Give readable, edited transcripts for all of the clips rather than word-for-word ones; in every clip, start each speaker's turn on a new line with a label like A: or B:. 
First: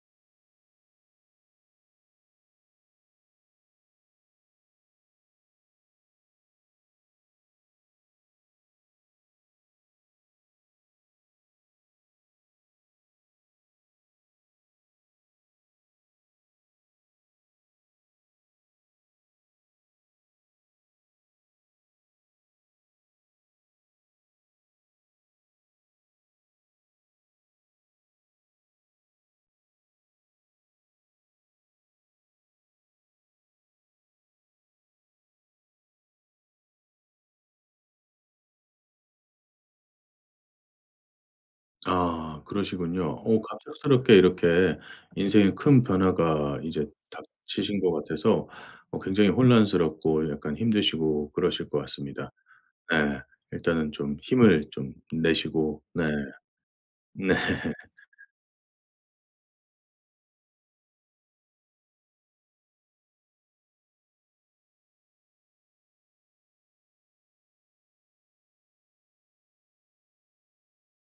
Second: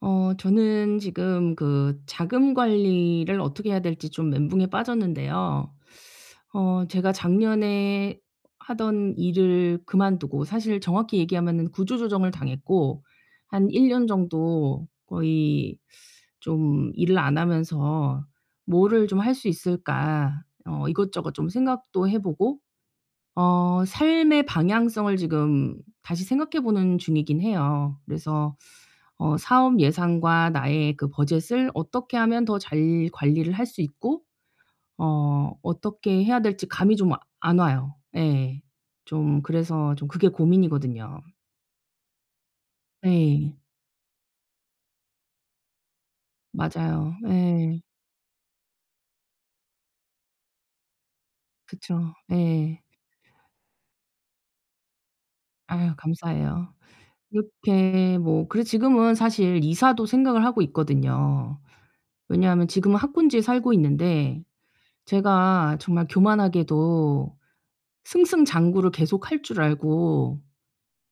A: 저는 지금 그 자금 관리를 어떻게 해야 될지 좀 멘붕에 빠졌는데요. 제가 작년에 하던 일을 그만두고, 사실 정확히 얘기하면은 구조조정을 당했고 한 1년 정도 거의 좀 일을 안 하면서 '뭐를 좀 할 수 있을까?' 이것저것 좀 생각도 해 보고 삶의 방향성을 지금 다시 생각해 보는 중이긴 해요. 그래서 사업 예산과 나의 그 버젯을 어떻게 하면 더 잘 관리를 할 수 있고 어떻게 해야 될지 감이 좀 안 와요. 예. 좀 그래서 좀 그게 고민이거든요.
B: 아 그러시군요. 네.
A: 네.
B: 갑작스럽게 이렇게 인생의 큰 변화가 이제
A: 맞아요.
B: 닥치신
A: 예.
B: 것 같아서 굉장히 혼란스럽고 약간 힘드시고 그러실 것
A: 그쵸.
B: 같습니다.
A: 예.
B: 네. 일단은 좀 힘을 좀 내시고
A: 아유,
B: 네.
A: 감사해요.
B: 네.
A: 이렇게 뭐 그래서 지금은 사실 이사도 생각을 하고 있거든요. 왜냐하면 지금은 학군지에 살고 있는데 제가 정말 교만하게도 승승장구를 계속할 줄 알고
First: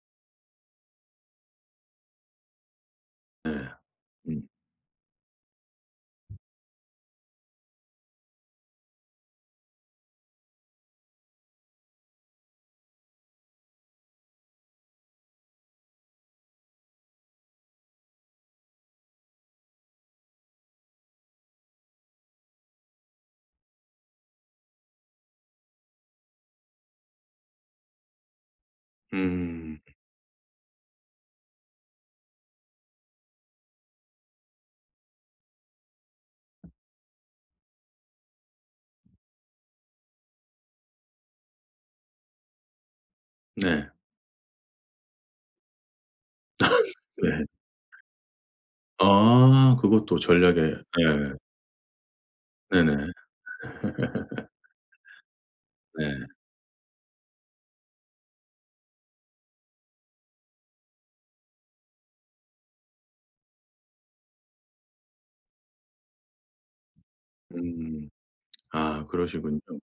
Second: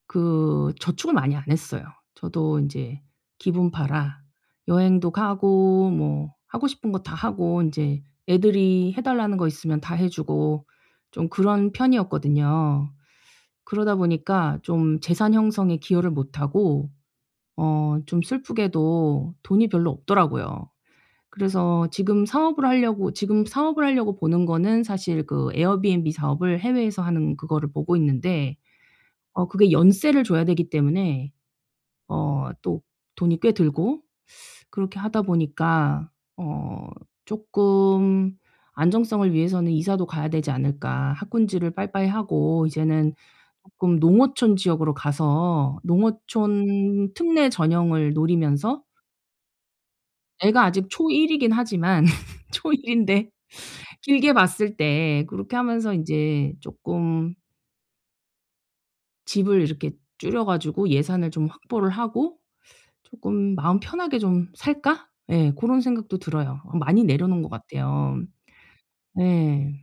A: 그 저축을 많이 안 했어요. 저도 인제 기분 팔아
B: 음.
A: 여행도 가고 뭐 하고 싶은 거 다 하고 인제 애들이 해 달라는 거 있으면 다 해 주고 좀 그런 편이었거든요. 그러다 보니까 좀 재산 형성에 기여를 못 하고 좀 슬프게도 돈이 별로 없더라고요. 그래서 지금 사업을 하려고 보는 거는 사실 그 에어비앤비 사업을 해외에서 하는 그거를 보고 있는데 그게
B: 음.
A: 연세를 줘야 되기 때문에 어 또 돈이 꽤 들고 그렇게 하다 보니까 어 쪼끔 '안정성을 위해서는 이사도 가야 되지 않을까.' 학군지를 빠이빠이 하고 이제는
B: 네.
A: 쪼끔 농어촌 지역으로 가서 농어촌
B: 네.
A: 특례 전형을 노리면서
B: 아 그것도 전략에.
A: 애가 아직 초1
B: 네.
A: 이긴 하지만 초1
B: 네네.
A: 인데 길게 봤을 때 그렇게 하면서
B: 네.
A: 인제 쪼끔 집을 이렇게 줄여 가지고 예산을 좀 확보를 하고 쪼끔 '마음 편하게 좀 살까?' 예, 고런 생각도 들어요. 많이 내려놓은 것
B: 음.
A: 같아요.
B: 아 그러시군요.
A: 네.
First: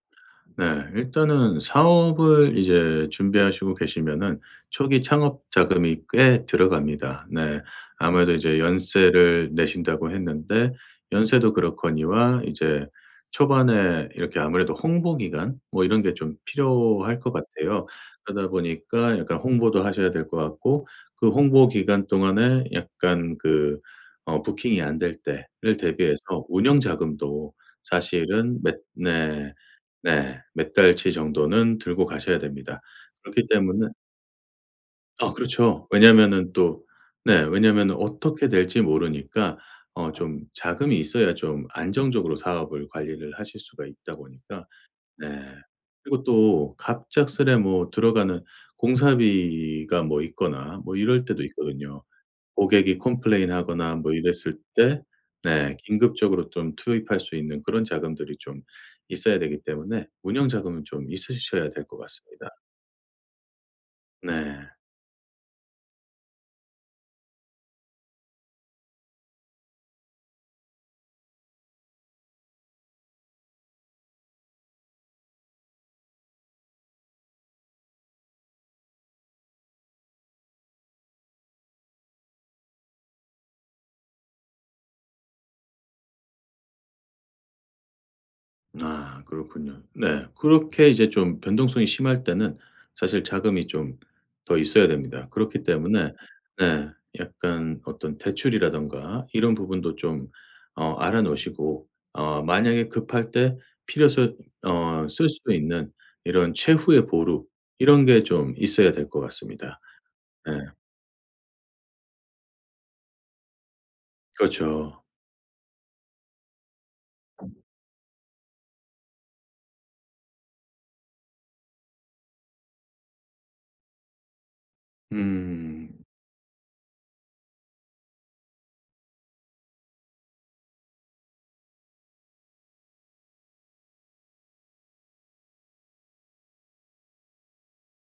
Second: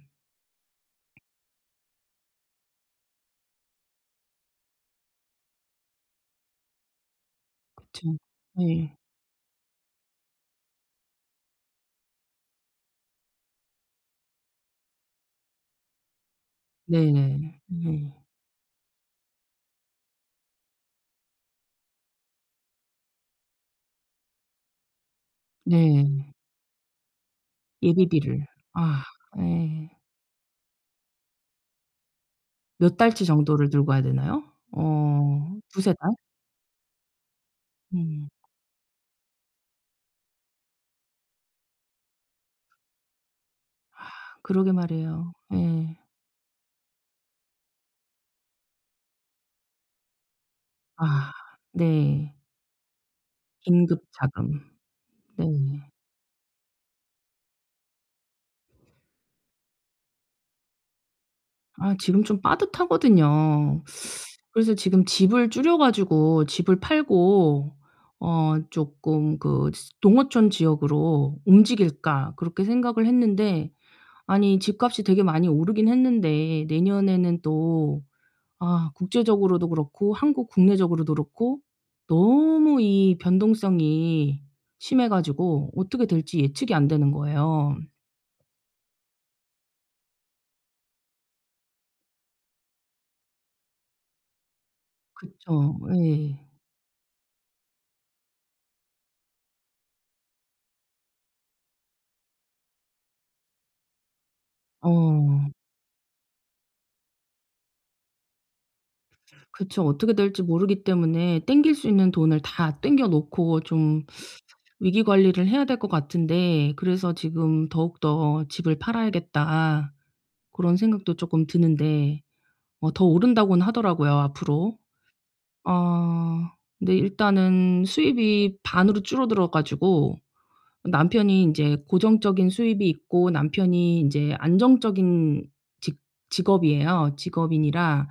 B: 네. 일단은 사업을 이제 준비하시고 계시면은 초기 창업 자금이 꽤 들어갑니다. 네.
A: 그쵸.
B: 아무래도 이제
A: 네.
B: 연세를 내신다고 했는데 연세도 그렇거니와 이제 초반에 이렇게 아무래도 홍보 기간 뭐 이런 게 좀 필요할 것
A: 네네.
B: 같아요.
A: 네.
B: 그러다 보니까 약간 홍보도 하셔야 될 것 같고 그 홍보 기간 동안에 약간 그 부킹이 안 될 때를
A: 네.
B: 대비해서 운영 자금도
A: 예비비를.
B: 사실은 몇
A: 아,
B: 네.
A: 예.
B: 네. 몇 달치 정도는 들고 가셔야 됩니다.
A: 몇 달치
B: 그렇기
A: 정도를
B: 때문에
A: 들고 와야 되나요?
B: 아 그렇죠.
A: 두세 달?
B: 왜냐면은 또 네 왜냐면은
A: 음.
B: 어떻게 될지 모르니까 좀 자금이 있어야 좀 안정적으로 사업을 관리를 하실 수가 있다 보니까
A: 그러게
B: 네.
A: 말이에요. 예.
B: 그리고 또 갑작스레 뭐 들어가는 공사비가 뭐 있거나 뭐 이럴
A: 아,
B: 때도 있거든요.
A: 네.
B: 고객이 컴플레인하거나
A: 긴급
B: 뭐 이랬을
A: 자금.
B: 때
A: 네.
B: 네 긴급적으로 좀 투입할 수 있는 그런 자금들이 좀 있어야 되기 때문에 운영 자금은 좀 있으셔야 될
A: 아,
B: 것
A: 지금 좀
B: 같습니다.
A: 빠듯하거든요.
B: 네.
A: 그래서 지금 집을 줄여 가지고 집을 팔고 쪼끔 그 스 '동어촌 지역으로 움직일까 그렇게 생각을 했는데, 아니 집값이 되게 많이 오르긴 했는데 내년에는 또 아 국제적으로도 그렇고 한국 국내적으로도 그렇고 너무 이 변동성이 심해 가지고 어떻게 될지 예측이 안 되는 거예요.
B: 아 그렇군요. 네. 그렇게 이제 좀 변동성이 심할 때는 사실 자금이 좀 더 있어야 됩니다.
A: 그쵸.
B: 그렇기 때문에
A: 예.
B: 네 약간 어떤 대출이라든가 이런 부분도 좀 알아 놓으시고 만약에 급할 때 필요서 해어쓸 수
A: 어
B: 있는 이런 최후의 보루 이런 게 좀 있어야 될 것 같습니다.
A: 그쵸. 어떻게 될지
B: 네.
A: 모르기 때문에 땡길 수 있는 돈을 다 땡겨 놓고 좀
B: 그렇죠.
A: 위기 관리를 해야 될 것 같은데 그래서 지금 더욱더 '집을 팔아야겠다.' 고런 생각도 쪼끔 드는데 더 오른다고는 하더라고요, 앞으로. 어
B: 음.
A: 근데 일단은 수입이 반으로 줄어들어 가지고 남편이 인제 고정적인 수입이 있고 남편이 인제 안정적인 직 직업이에요. 직업인이라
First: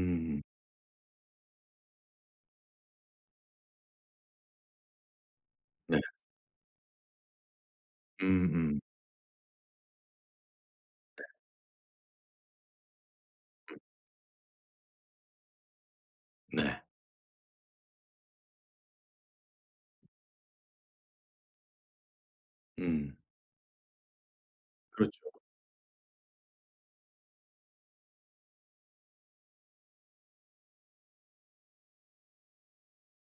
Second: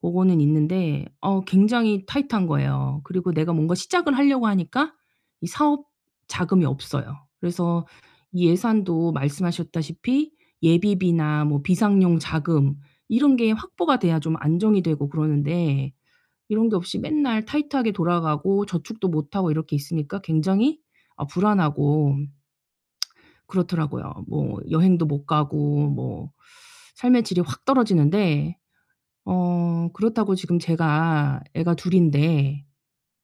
A: 고거는 있는데 굉장히 타이트한 거예요. 그리고 내가 뭔가 시작을 하려고 하니까 이 사업
B: 네.
A: 자금이 없어요. 그래서 이
B: 음음.
A: 예산도 말씀하셨다시피 예비비나 뭐 비상용 자금 이런 게 확보가 돼야 좀 안정이 되고 그러는데, 이런 게
B: 네.
A: 없이 맨날 타이트하게 돌아가고 저축도 못 하고 이렇게 있으니까 굉장히, 불안하고
B: 음.
A: 그렇더라고요. 뭐 여행도
B: 그렇죠.
A: 못 가고 뭐 삶의 질이 확 떨어지는데 그렇다고 지금 제가 애가 둘 인데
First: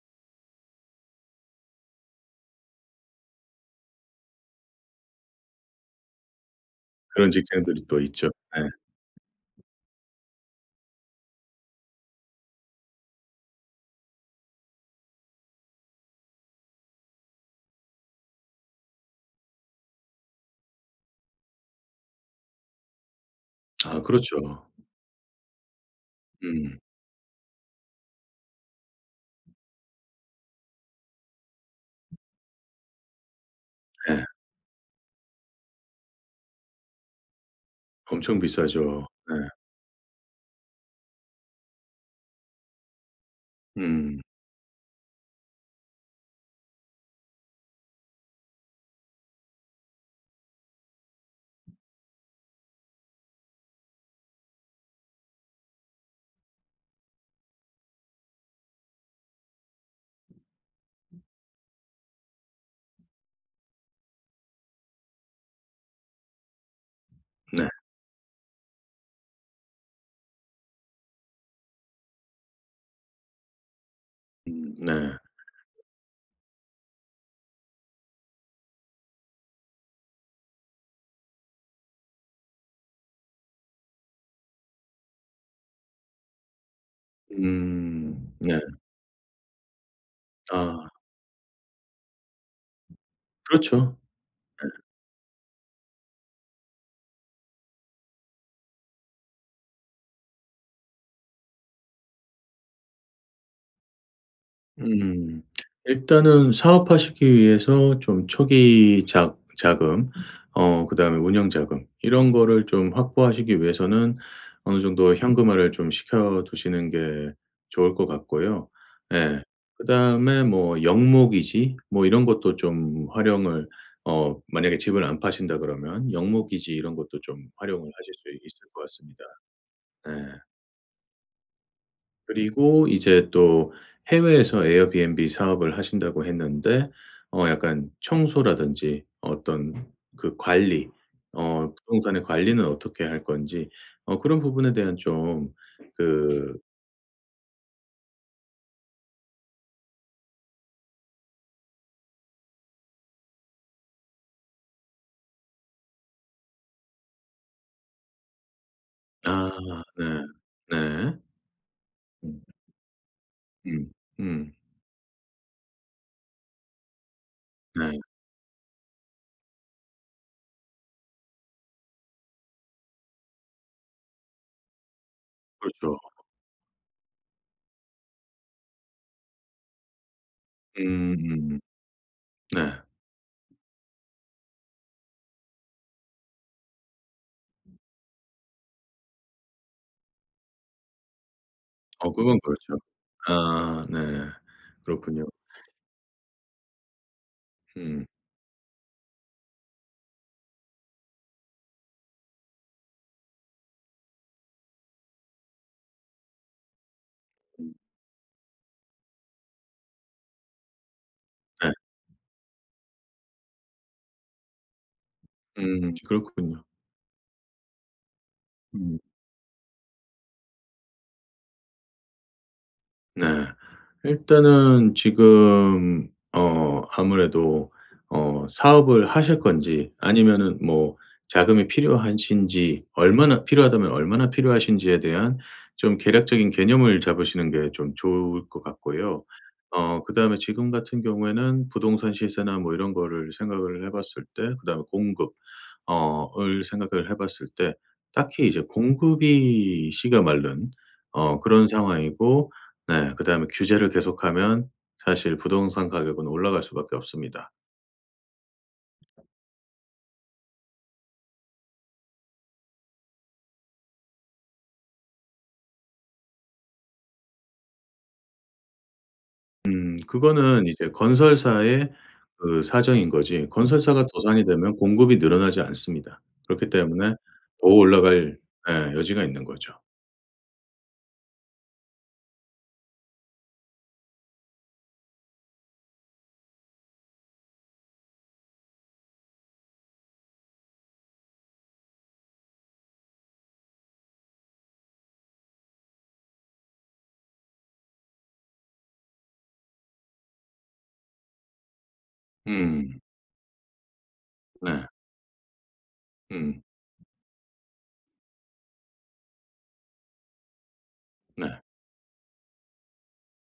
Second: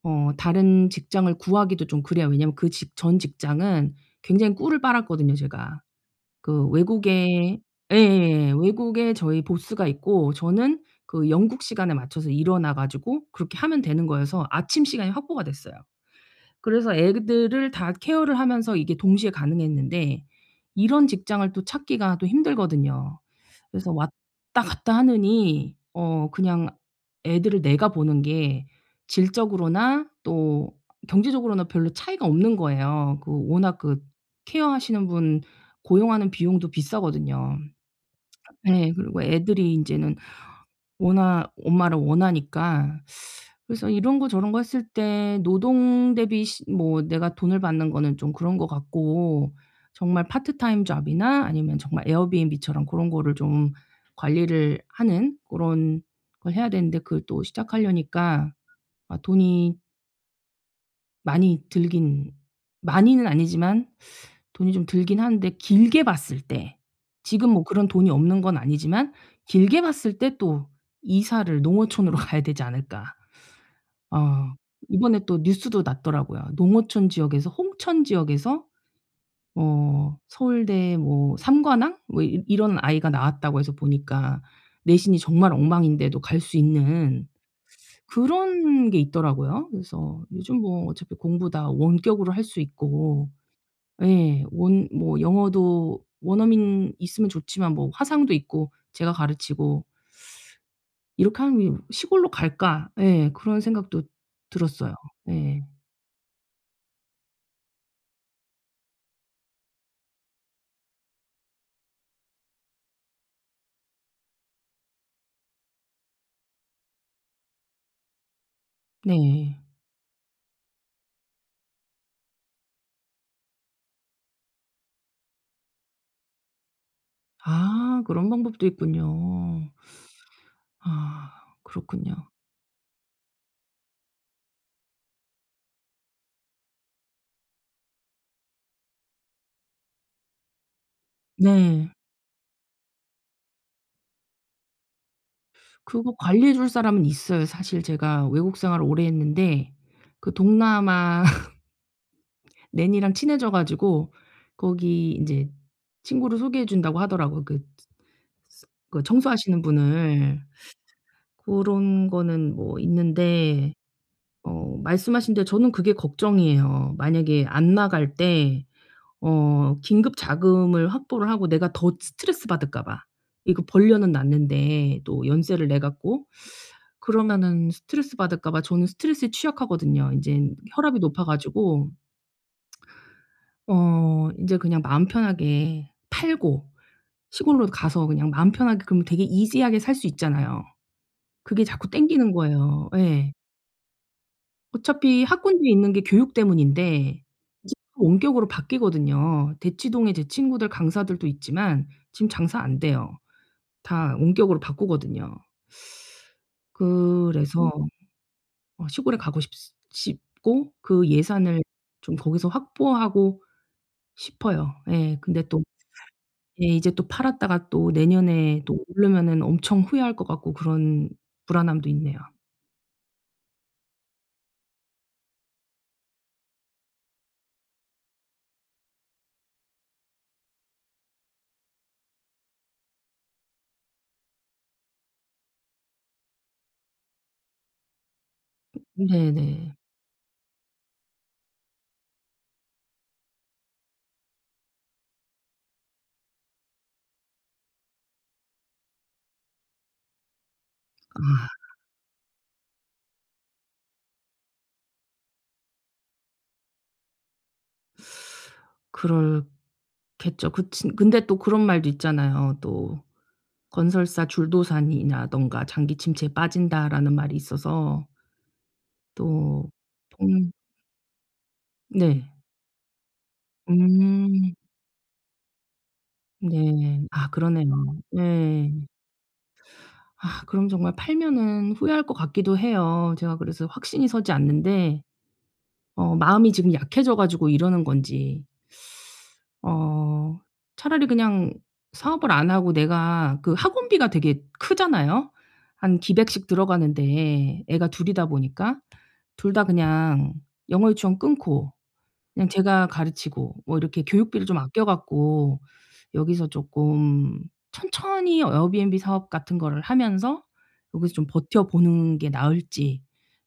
A: 다른 직장을 구하기도 좀 그래요. 왜냐면 그 직 전 직장은 굉장히 꿀을 빨았거든요, 제가. 그
B: 그런
A: 외국에.
B: 직장들이 또 있죠.
A: 예예.
B: 네.
A: 외국에 저희 보스가 있고 저는 그 영국 시간에 맞춰서 일어나 가지고 그렇게 하면 되는 거여서 아침 시간이 확보가 됐어요. 그래서 애들을 다 케어를 하면서 이게 동시에 가능했는데 이런 직장을 또 찾기가 또 힘들거든요. 그래서
B: 아
A: 왔다
B: 그렇죠.
A: 갔다 하느니 그냥
B: 음.
A: 애들을 내가 보는 게 질적으로나 또 경제적으로나 별로 차이가 없는 거예요. 그 워낙 그
B: 네.
A: 케어하시는 분 고용하는 비용도 비싸거든요.
B: 엄청
A: 예.
B: 비싸죠.
A: 그리고
B: 네.
A: 애들이 인제는 원하 엄마를 원하니까. 그래서 이런
B: 음.
A: 거 저런 거 했을 때 노동 대비 시 뭐 내가 돈을 받는 거는 좀 그런 것 같고 정말 파트타임 잡이나 아니면 정말 에어비앤비처럼 고런 거를 좀 관리를 하는 고런 걸 해야 되는데, 그걸 또 시작하려니까 아, 돈이 많이 들긴, 많이는 아니지만 돈이 좀 들긴 하는데, 길게 봤을 때 지금 뭐
B: 네.
A: 그런 돈이 없는 건 아니지만 길게 봤을 때 또 이사를 농어촌으로 가야 되지 않을까. 어
B: 네.
A: 이번에 또 뉴스도 났더라고요. 농어촌 지역에서 홍천 지역에서 서울대 뭐 3 관왕 뭐 이 이런 아이가 나왔다고 해서 보니까 내신이 정말 엉망인데도 갈 수 있는
B: 네.
A: 그런 게 있더라고요. 그래서 요즘 뭐
B: 아
A: 어차피 공부 다 원격으로 할 수 있고.
B: 그렇죠.
A: 예. 원 뭐 영어도 원어민 있으면 좋지만 뭐 화상도 있고 제가 가르치고 이렇게 하는 '시골로 갈까?' 예. 그런 생각도 들었어요.
B: 음.
A: 예.
B: 일단은 사업하시기 위해서 좀 초기 자 자금 그다음에 운영 자금 이런 거를 좀 확보하시기 위해서는 어느 정도 현금화를 좀 시켜 두시는 게 좋을 것 같고요. 예.
A: 네.
B: 그다음에 뭐 영목이지 뭐 이런 것도 좀 활용을 만약에 집을 안 파신다 그러면 영목이지 이런 것도 좀 활용을
A: 아,
B: 하실 수
A: 그런
B: 있을
A: 방법도
B: 것 같습니다.
A: 있군요.
B: 네.
A: 아, 그렇군요.
B: 그리고 이제 또 해외에서 에어비앤비 사업을 하신다고 했는데 약간 청소라든지 어떤 그 관리
A: 네.
B: 부동산의 관리는 어떻게 할 건지 그런 부분에 대한 좀
A: 그거 관리해
B: 그
A: 줄 사람은 있어요. 사실 제가 외국 생활을 오래 했는데 그 동남아 낸이랑 친해져 가지고 거기 인제 친구를 소개해 준다고 하더라고요. 그 스 그
B: 아
A: 청소하시는
B: 네.
A: 분을.
B: 네.
A: 고런
B: 음
A: 거는 뭐 있는데
B: 음. 음.
A: 말씀하신 대로 저는 그게 걱정이에요. 만약에 안
B: 네.
A: 나갈 때 긴급 자금을 확보를 하고 내가 더 스트레스 받을까 봐. 이거 벌려는 놨는데 또 연세를 내
B: 그렇죠.
A: 갖고 그러면은 스트레스 받을까 봐. 저는 스트레스에 취약하거든요. 인젠 혈압이 높아
B: 음음.
A: 가지고
B: 네.
A: 인제 그냥 마음 편하게 팔고 시골로 가서 그냥 마음 편하게 그러면 되게 이지하게 살 수 있잖아요. 그게 자꾸 당기는
B: 그건 그렇죠.
A: 거예요. 예.
B: 아 네.
A: 어차피
B: 그렇군요.
A: 학군지에 있는 게 교육 때문인데 이제 또
B: 음.
A: 원격으로 바뀌거든요. 대치동에 제 친구들 강사들도 있지만 지금 장사 안 돼요. 다 원격으로 바꾸거든요. 그래서 시골에 가고 싶 싶고 그 예산을
B: 네.
A: 좀 거기서 확보하고 싶어요. 예. 근데 또.
B: 그렇군요.
A: 예. 이제 또 팔았다가 또 내년에 또
B: 음.
A: 오르면은 엄청 후회할 것 같고 그런 불안함도 있네요.
B: 네. 일단은 지금 아무래도 사업을 하실 건지 아니면은 뭐 자금이 필요하신지 얼마나 필요하다면 얼마나 필요하신지에 대한 좀 계략적인 개념을 잡으시는 게 좀 좋을 것 같고요.
A: 네네.
B: 그다음에 지금 같은 경우에는 부동산 시세나 뭐 이런 거를 생각을 해 봤을 때 그다음에 공급 을 생각을 해 봤을 때 딱히 이제 공급이 씨가 마른
A: 아,
B: 그런 상황이고 네 그다음에 규제를 계속하면 사실 부동산 가격은 올라갈 수밖에 없습니다.
A: 그렇겠죠. 그치 근데 또 그런 말도 있잖아요. 또 "건설사 줄도산이라든가 장기 침체에 빠진다."라는 말이 있어서. 또. 음.
B: 그거는 이제 건설사의
A: 네.
B: 그 사정인 거지 건설사가 도산이
A: 음.
B: 되면 공급이 늘어나지 않습니다. 그렇기
A: 네.
B: 때문에
A: 아,
B: 더
A: 그러네요.
B: 올라갈
A: 네.
B: 예 여지가 있는 거죠.
A: 아, 그럼 정말 팔면은 후회할 것 같기도 해요. 제가 그래서 확신이 서지 않는데 마음이 지금 약해져 가지고 이러는 건지 어 차라리 그냥 사업을 안 하고, 내가 그 학원비가 되게 크잖아요. 한 기백씩 들어가는데 애가 둘이다 보니까 둘 다 그냥 영어 유치원 끊고 그냥 제가
B: 음.
A: 가르치고 뭐 이렇게 교육비를 좀
B: 네.
A: 아껴 갖고 여기서
B: 음.
A: 조금 천천히 에어비앤비 사업 같은 거를 하면서 여기서 좀
B: 네.
A: 버텨 보는 게 나을지,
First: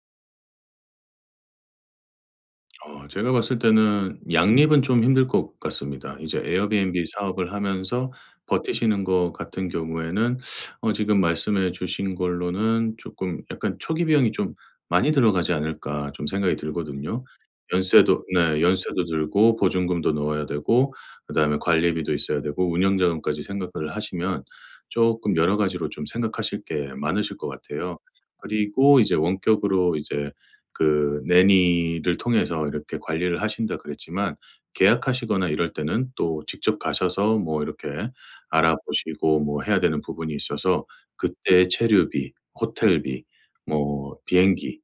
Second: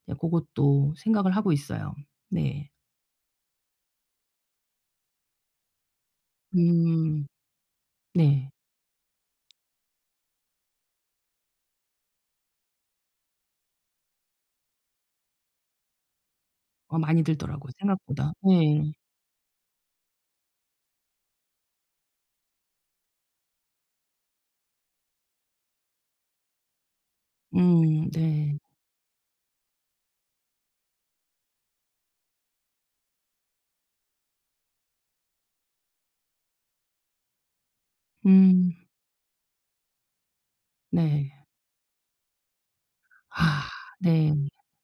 A: 네것도 생각을 하고 있어요. 네.
B: 제가 봤을 때는 양립은 좀 힘들 것 같습니다. 이제 에어비앤비
A: 음.
B: 사업을 하면서
A: 네.
B: 버티시는 것 같은 경우에는 지금 말씀해 주신 걸로는 조금 약간 '초기 비용이 좀 많이 들어가지 않을까.' 좀 생각이
A: 많이
B: 들거든요.
A: 들더라고요,
B: 연세도
A: 생각보다.
B: 네
A: 네.
B: 연세도 들고 보증금도 넣어야 되고 그다음에 관리비도 있어야 되고 운영 자금까지 생각을 하시면 조금 여러 가지로 좀 생각하실 게 많으실 것 같아요.
A: 음. 네.
B: 그리고 이제 원격으로 이제 그 내니를 통해서 이렇게 관리를 하신다." 그랬지만 계약하시거나 이럴 때는 또 직접 가셔서 뭐 이렇게
A: 음.
B: 알아보시고 뭐 해야 되는 부분이 있어서
A: 네.
B: 그때의 체류비, 호텔비,
A: 아,
B: 뭐
A: 네.
B: 비행기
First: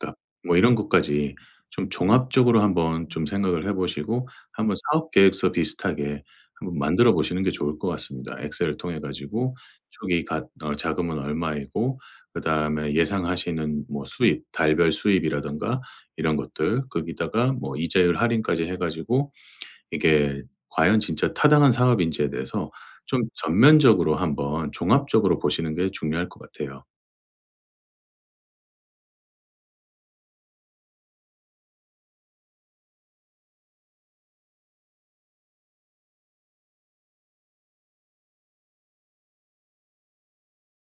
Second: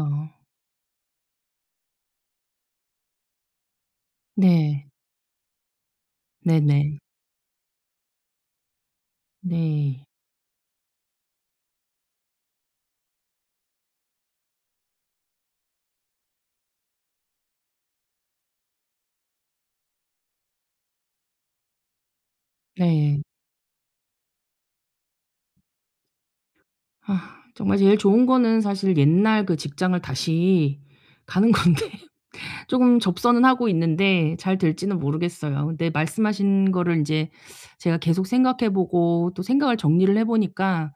B: 값 뭐 이런 것까지 좀 종합적으로 한번 좀 생각을 해 보시고 한번
A: 네.
B: 사업 계획서 비슷하게 한번
A: 네네.
B: 만들어 보시는 게 좋을 것 같습니다. 엑셀을 통해 가지고
A: 네.
B: 초기 가 자금은 얼마이고 그다음에 예상하시는 뭐 수입, 달별 수입이라든가 이런 것들 거기다가 뭐 이자율 할인까지 해 가지고 이게 과연 진짜 타당한 사업인지에 대해서
A: 네.
B: 좀 전면적으로 한번 종합적으로 보시는 게 중요할 것 같아요.
A: 아, 정말 제일 좋은 거는 사실 옛날 그 직장을 다시 가는 건데 쪼금 접선은 하고 있는데 잘 될지는 모르겠어요. 근데 말씀하신 거를 인제 제가 계속 생각해 보고 또 생각을 정리를 해 보니까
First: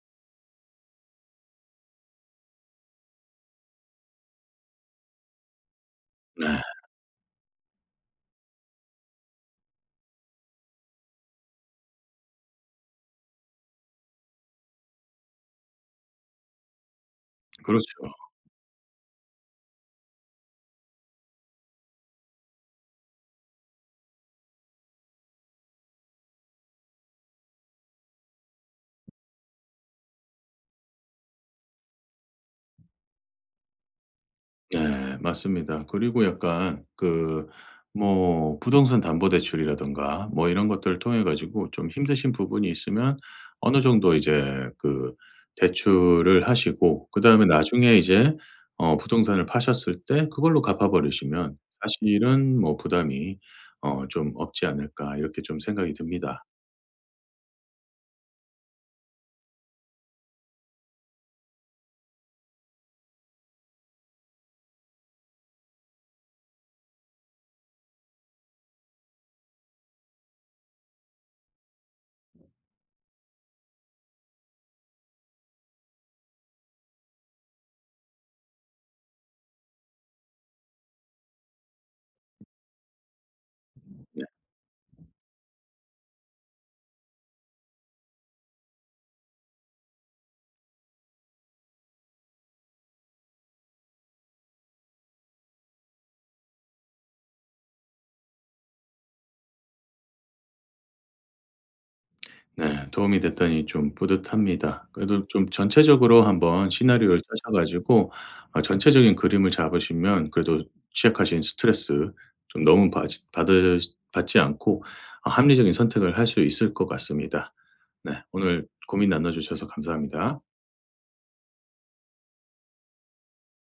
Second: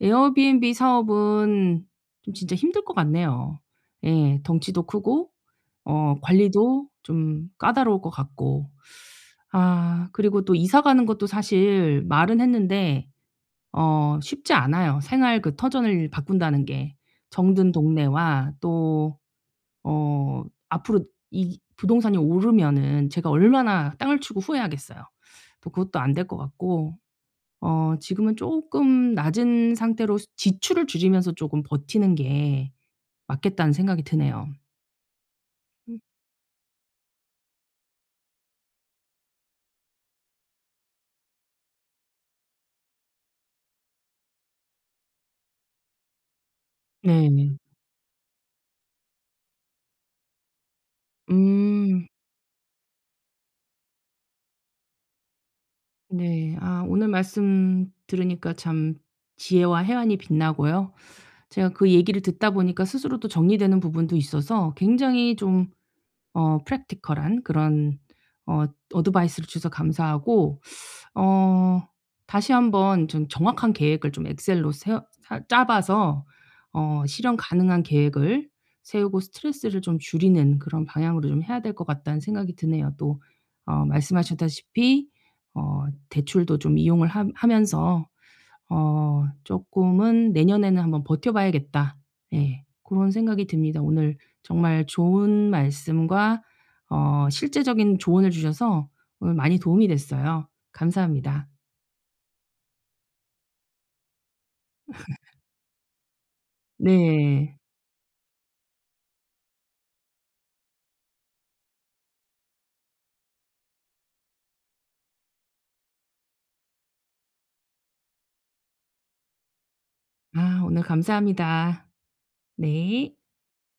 A: 에어비앤비 사업은 좀 진짜 힘들 것 같네요. 예. 덩치도 크고
B: 네.
A: 관리도 좀 까다로울 것 같고. 아, 그리고 또 이사 가는 것도 사실 말은 했는데 쉽지 않아요. 생활 그 터전을 바꾼다는 게. 정든
B: 그렇죠.
A: 동네와, 또 앞으로 이 부동산이 오르면은 제가 얼마나 땅을 치고 후회하겠어요. 또 그것도 안 될 것 같고 지금은 쪼끔 낮은 상태로 수 지출을 줄이면서 쪼금 버티는 게 맞겠다는 생각이 드네요.
B: 네. 맞습니다.
A: 음.
B: 그리고 약간 그 뭐 부동산 담보 대출이라든가 뭐 이런 것들을 통해 가지고 좀 힘드신 부분이 있으면 어느 정도 이제 그 대출을 하시고 그다음에
A: 네.
B: 나중에 이제 부동산을 파셨을 때 그걸로 갚아 버리시면
A: 음.
B: 사실은 뭐 부담이 좀 없지 않을까 이렇게 좀 생각이 듭니다.
A: 네. 아, 오늘 말씀 들으니까 참 지혜와 해안이 빛나고요. 제가 그 얘기를 듣다 보니까 스스로도 정리되는 부분도 있어서 굉장히 좀 어프 r 티컬한 그런 어 어드바이스를 주셔서 감사하고 어 다시 한번 좀 정확한 계획을 좀 엑셀로 세워 짜 봐서 실현 가능한 계획을 세우고 스트레스를 좀 줄이는 그런 방향으로 좀 해야 될 것 같다는 생각이 드네요. 또 말씀하셨다시피 어 대출도 좀 이용을 하면서 조금은 '내년에는 한번 버텨 봐야겠다.' 예. 고런 생각이 듭니다. 오늘 정말 좋은 말씀과 실제적인 조언을 주셔서 오늘 많이 도움이 됐어요. 감사합니다.
B: 네. 도움이 됐더니 좀 뿌듯합니다. 그래도 좀 전체적으로 한번 시나리오를 짜셔
A: 네.
B: 가지고 전체적인 그림을 잡으시면 그래도 시작하신 스트레스 좀 너무 받지 않고 아 합리적인 선택을 할 수 있을 것 같습니다. 네. 오늘 고민 나눠 주셔서 감사합니다.
A: 아, 오늘 감사합니다. 네.